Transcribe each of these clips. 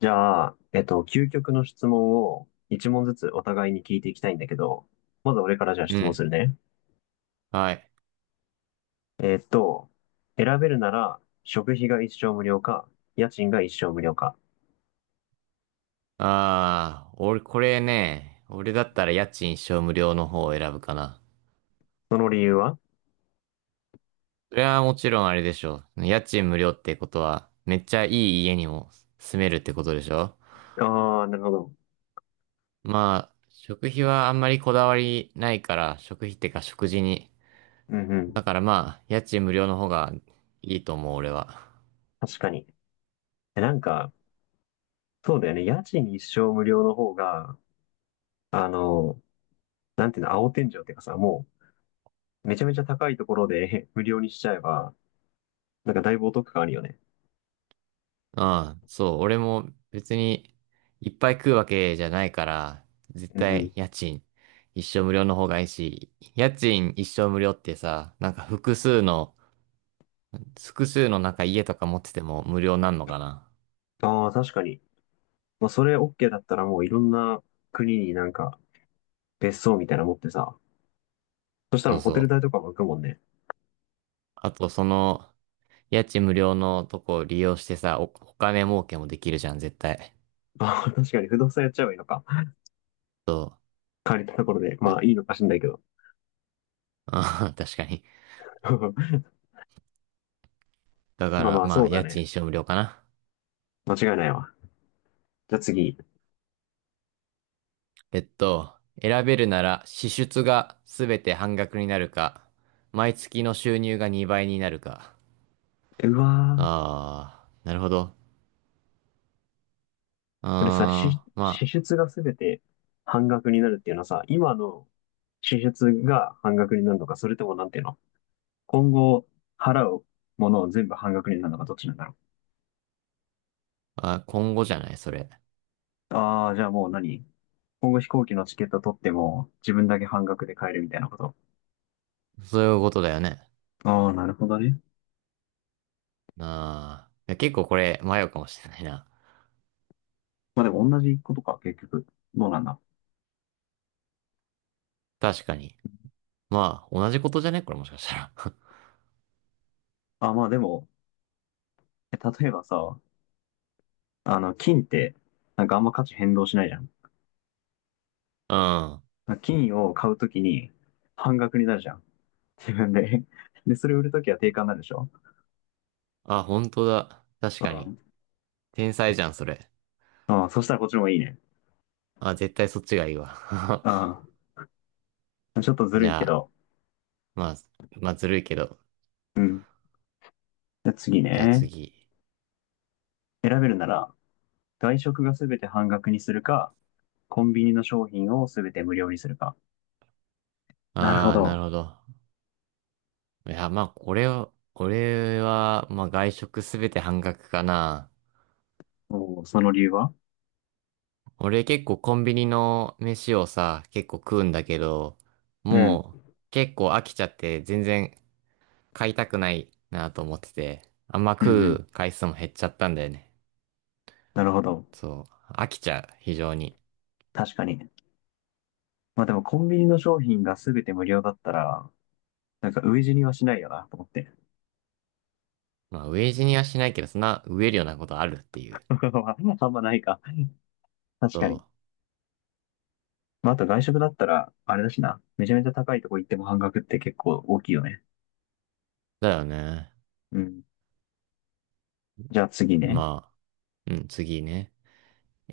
じゃあ、究極の質問を一問ずつお互いに聞いていきたいんだけど、まず俺からじゃあう質問すん。るね。はい。えっと、選べるなら食費が一生無料か、家賃が一生無料か。ああ、俺、これね、俺だったら家賃一生無料の方を選ぶかな。その理由は？それはもちろんあれでしょう。家賃無料ってことは、めっちゃいい家にも住めるってことでしょ。ああー、なるほど。まあ、食費はあんまりこだわりないから、食費ってか食事に。うんうだん。からまあ、家賃無料の方がいいと思う、俺は。確かに。えなんか、そうだよね。家賃一生無料の方が、あの、なんていうの、青天井っていうかさ、もう、めちゃめちゃ高いところで 無料にしちゃえば、なんかだいぶお得感あるよね。ああ、そう、俺も別にいっぱい食うわけじゃないから、絶うんう対ん。家賃一生無料の方がいいし、家賃一生無料ってさ、なんか複数の、複数のなんか家とか持ってても無料なんのかな。ああ、確かに。まあ、それ OK だったらもういろんな国になんか別荘みたいなの持ってさ、そしたらそもううホテそル代う。とかも浮くもんね。あとその家賃無料のとこを利用してさ、お金儲けもできるじゃん、絶対。まあ確かに不動産やっちゃえばいいのか。そう。借りたところで。まあ、あいいのかしんないけど。確かに。だかまあらまあまそあうだ家賃ね。一生無料かな。間違いないわ。じゃあ次。えっと、選べるなら支出がすべて半額になるか、毎月の収入が2倍になるか。うわー。あー、なるほど。これさ、支あー、支ま出がすべて半額になるっていうのはさ、今の支出が半額になるのか、それともなんていうの、今後払うものを全部半額になるのか、どっちなんだろあ、あ、今後じゃない、それ。う。ああ、じゃあもう今後飛行機のチケット取っても自分だけ半額で買えるみたいなこと。そういうことだよね。ああ、なるほどね。あー、いや結構これ迷うかもしれないな。まあでも同じことか、結局。どうなんだ。確かに。まあ、同じことじゃねこれもしかしたら。あ、まあでも、例えばさ、金って、なんかあんま価値変動しないじゃん。うん。金を買うときに半額になるじゃん。自分で。で、それ売るときは定価になるでしょ。あ、本当だ。確うかに。ん。天才じゃん、それ。ああ、そしたらこっちの方がいいね。あ、絶対そっちがいいわ。ああ、ちょっとずじるいゃけあ、ど。まあ、まあ、ずるいけど。うん。じゃあ次じゃあね。次。選べるなら、外食がすべて半額にするか、コンビニの商品をすべて無料にするか。なるほああ、なるど。ほど。いや、まあ、これは、俺は、まあ、外食すべて半額かな。おー、その理由は？俺結構コンビニの飯をさ、結構食うんだけど、うん。もう結構飽きちゃって全然買いたくないなと思ってて、あんまうんうん。食う回数も減っちゃったんだよね。なるほど。そう、飽きちゃう、非常に。確かに。まあでもコンビニの商品が全て無料だったら、なんか飢え死にはしないよな、と思って。まあ、飢え死にはしないけど、そんな飢えるようなことあるっていう。あんまないか。確そかに。まああと外食だったら、あれだしな。めちゃめちゃ高いとこ行っても半額って結構大きいよね。う、だよね。うん。じゃあ次ね。まあ、うん、次ね。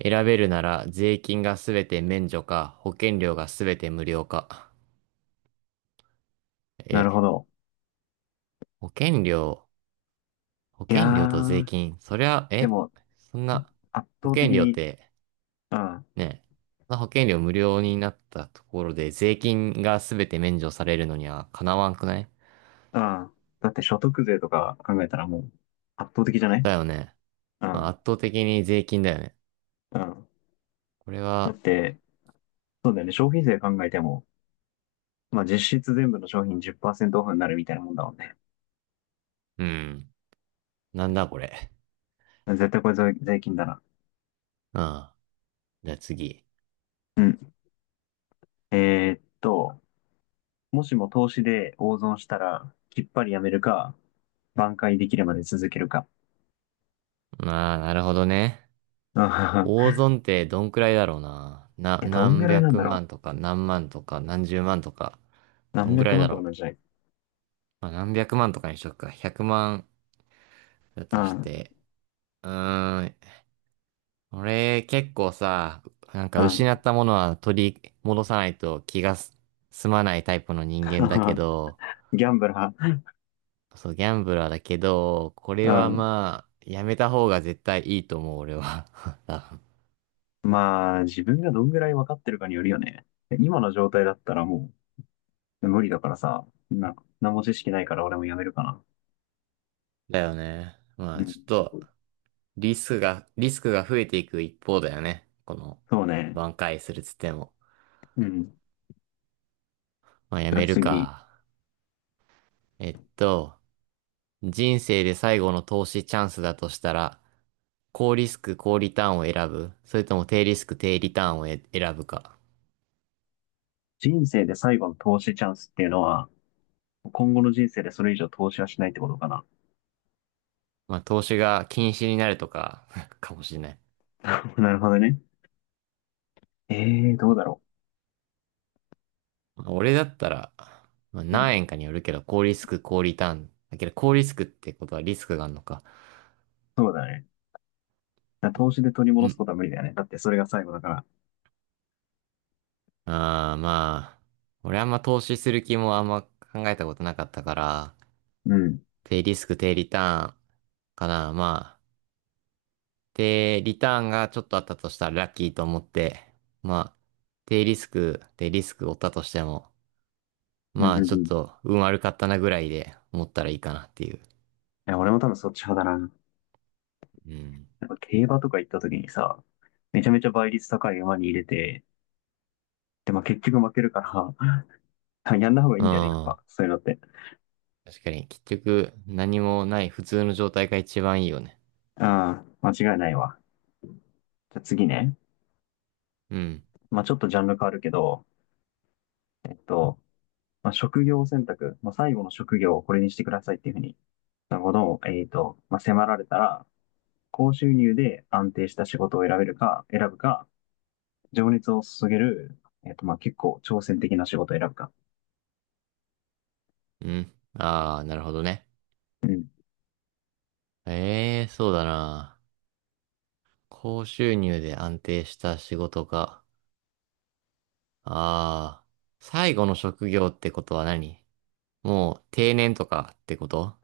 選べるなら税金がすべて免除か、保険料がすべて無料か。なえ、るほど。保険料、保いや険料と税ー、金、そりゃ、でえ、も、そんな、圧保倒的険料っに、て、うん、うん。ね、そんな保険料無料になったところで税金がすべて免除されるのにはかなわんくない？だって所得税とか考えたらもう、圧倒的じゃない？だよね。うまあん、圧倒的に税金だよね。うん。これだっは、て、そうだよね。消費税考えても、まあ実質全部の商品10%オフになるみたいなもんだもんね。うん、なんだこれ。絶対これ税金だな。うん。じゃあ次。うん。えーっと、もしも投資で大損したら、きっぱりやめるか、挽回できるまで続けるか。まあ、なるほどね。うん。 大損ってどんくらいだろうな。どんぐ何らいなん百だろ万とか何万とか何十万とか、う。ど何んくら百い万だとかろなう。んじゃない？まあ、何百万とかにしとくか。100万だうとしんて。うーん。俺結構さ、なんかうん。 失ったものは取り戻さないと気がす済まないタイプの人間だけ ど、ギャンブラそう、ギャンブラーだけど、こー。れうはん。まあ、やめた方が絶対いいと思う、俺は。多分まあ、自分がどんぐらい分かってるかによるよね。今の状態だったらもう無理だからさ、何も知識ないから俺もやめるかな。だよね。まうあ、ん。ちょっと、リスクが増えていく一方だよね。この、そうね。挽回するっつっても。うん。じまあ、やゃあめる次。か。えっと、人生で最後の投資チャンスだとしたら、高リスク、高リターンを選ぶ、それとも低リスク、低リターンを選ぶか。人生で最後の投資チャンスっていうのは、今後の人生でそれ以上投資はしないってことかな。まあ、投資が禁止になるとか、かもしれない。なるほどね。ええー、どうだろまあ俺だったら、まあ、う。う何ん。円かによるけど、高リスク、高リターン。だけど、高リスクってことはリスクがあるのか。そうだね。だから投資で取りう戻すん。ことは無理だよね。だってそれが最後だから。ああ、まあ、俺あんま投資する気もあんま考えたことなかったから、うん。低リスク低リターンかな。まあ、低リターンがちょっとあったとしたらラッキーと思って、まあ、低リスク、低リスク負ったとしても、うまんうんあうちょっん。いと運悪かったなぐらいで思ったらいいかなっていう。や、俺も多分そっち派だな。うん。やっぱ競馬とか行った時にさ、めちゃめちゃ倍率高い馬に入れて、で、まあ結局負けるから やんない方がいいうんだよね、やっん。ぱ。そういうのって。確かに、結局何もない普通の状態が一番いいよね。ああ、間違いないわ。じゃあ次ね。うん。まあちょっとジャンル変わるけど、えっと、まあ、職業選択、まあ、最後の職業をこれにしてくださいっていうふうに、なるほど、まあ、迫られたら、高収入で安定した仕事を選ぶか、情熱を注げる、まあ、結構挑戦的な仕事を選ぶか。うん。ああ、なるほどね。うん。ええ、そうだな。高収入で安定した仕事か。ああ、最後の職業ってことは何？もう定年とかってこと？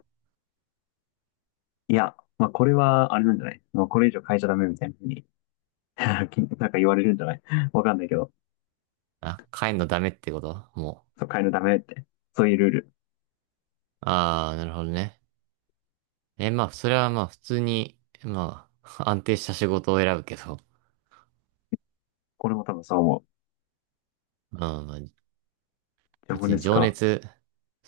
いや、まあ、これは、あれなんじゃない？もうこれ以上変えちゃダメみたいなふうに なんか言われるんじゃない？わかんないけど、あ、帰んのダメってこと？もそう変えるのダメって。そういうルール。う。ああ、なるほどね。え、まあ、それはまあ普通に、まあ、安定した仕事を選ぶけど。俺も多分そう思う。うん、まあ情別に熱情か。熱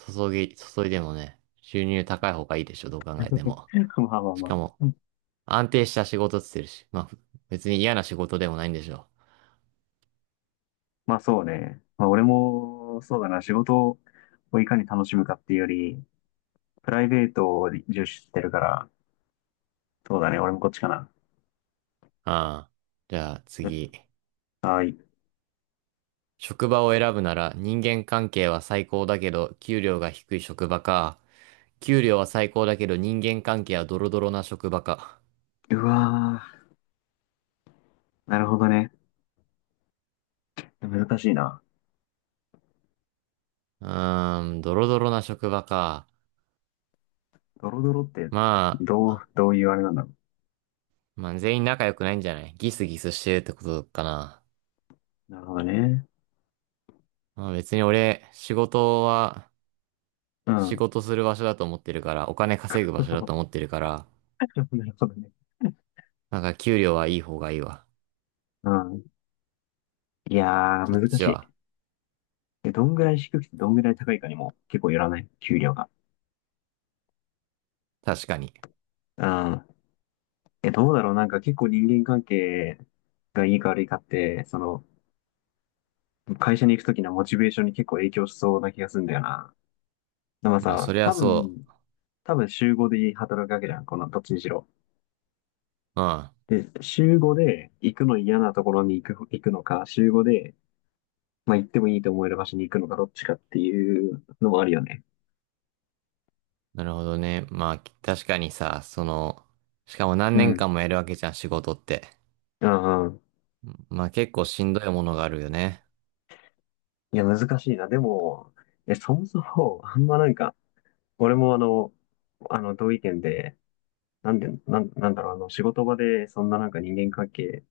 注いでもね、収入高い方がいいでしょ、どう考えても。まあまあしまかも、あ。安定した仕事っつってるし、まあ、別に嫌な仕事でもないんでしょ。まあそうね。まあ俺も、そうだな、仕事をいかに楽しむかっていうより、プライベートを重視してるから、そうだね、俺もこっちかな。ああ。じゃあじ次。ゃはい。職場を選ぶなら人間関係は最高だけど給料が低い職場か。給料は最高だけど人間関係はドロドロな職場か。うわー、なるほどね。難しいな。うーん、ドロドロな職場か。ドロドロって、まあ、どういうあれなんだろまあ全員仲良くないんじゃない？ギスギスしてるってことかな。う。なるほどね。まあ別に俺、仕事は、う仕ん。事する場所だと思ってるから、お金稼ぐ場所だと思っ てるから、なるほどね。なんか給料はいい方がいいわ。うん。いやー、そっ難ちしは。い。どんぐらい低くてどんぐらい高いかにも結構よらない？給料が。確かに。うん。どうだろう。なんか結構人間関係がいいか悪いかって、その、会社に行くときのモチベーションに結構影響しそうな気がするんだよな。でもまあさ、そり多ゃそ分、多分週5で働くわけじゃん、このどっちにしろ。う。うん。で、週5で行くの嫌なところに行くのか、週5で、まあ、行ってもいいと思える場所に行くのか、どっちかっていうのもあるよね。なるほどね。まあ、確かにさ、その、しかも何う年ん。間もやるわけじゃん、仕事って。うんうん。まあ結構しんどいものがあるよね。いや、難しいな。でも、そもそも、あんまなんか、俺も同意見で、なんで、なんだろう、仕事場で、そんななんか人間関係、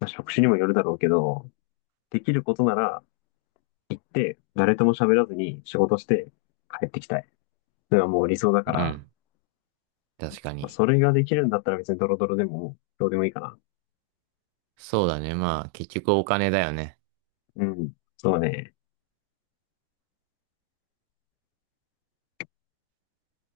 まあ、職種にもよるだろうけど、できることなら、で、誰とも喋らずに仕事して帰ってきたい。それはもう理想だかうら、ん。確かまあに。それができるんだったら別にドロドロでもどうでもいいかな。そうだね。まあ結局お金だよね。うん。そうね。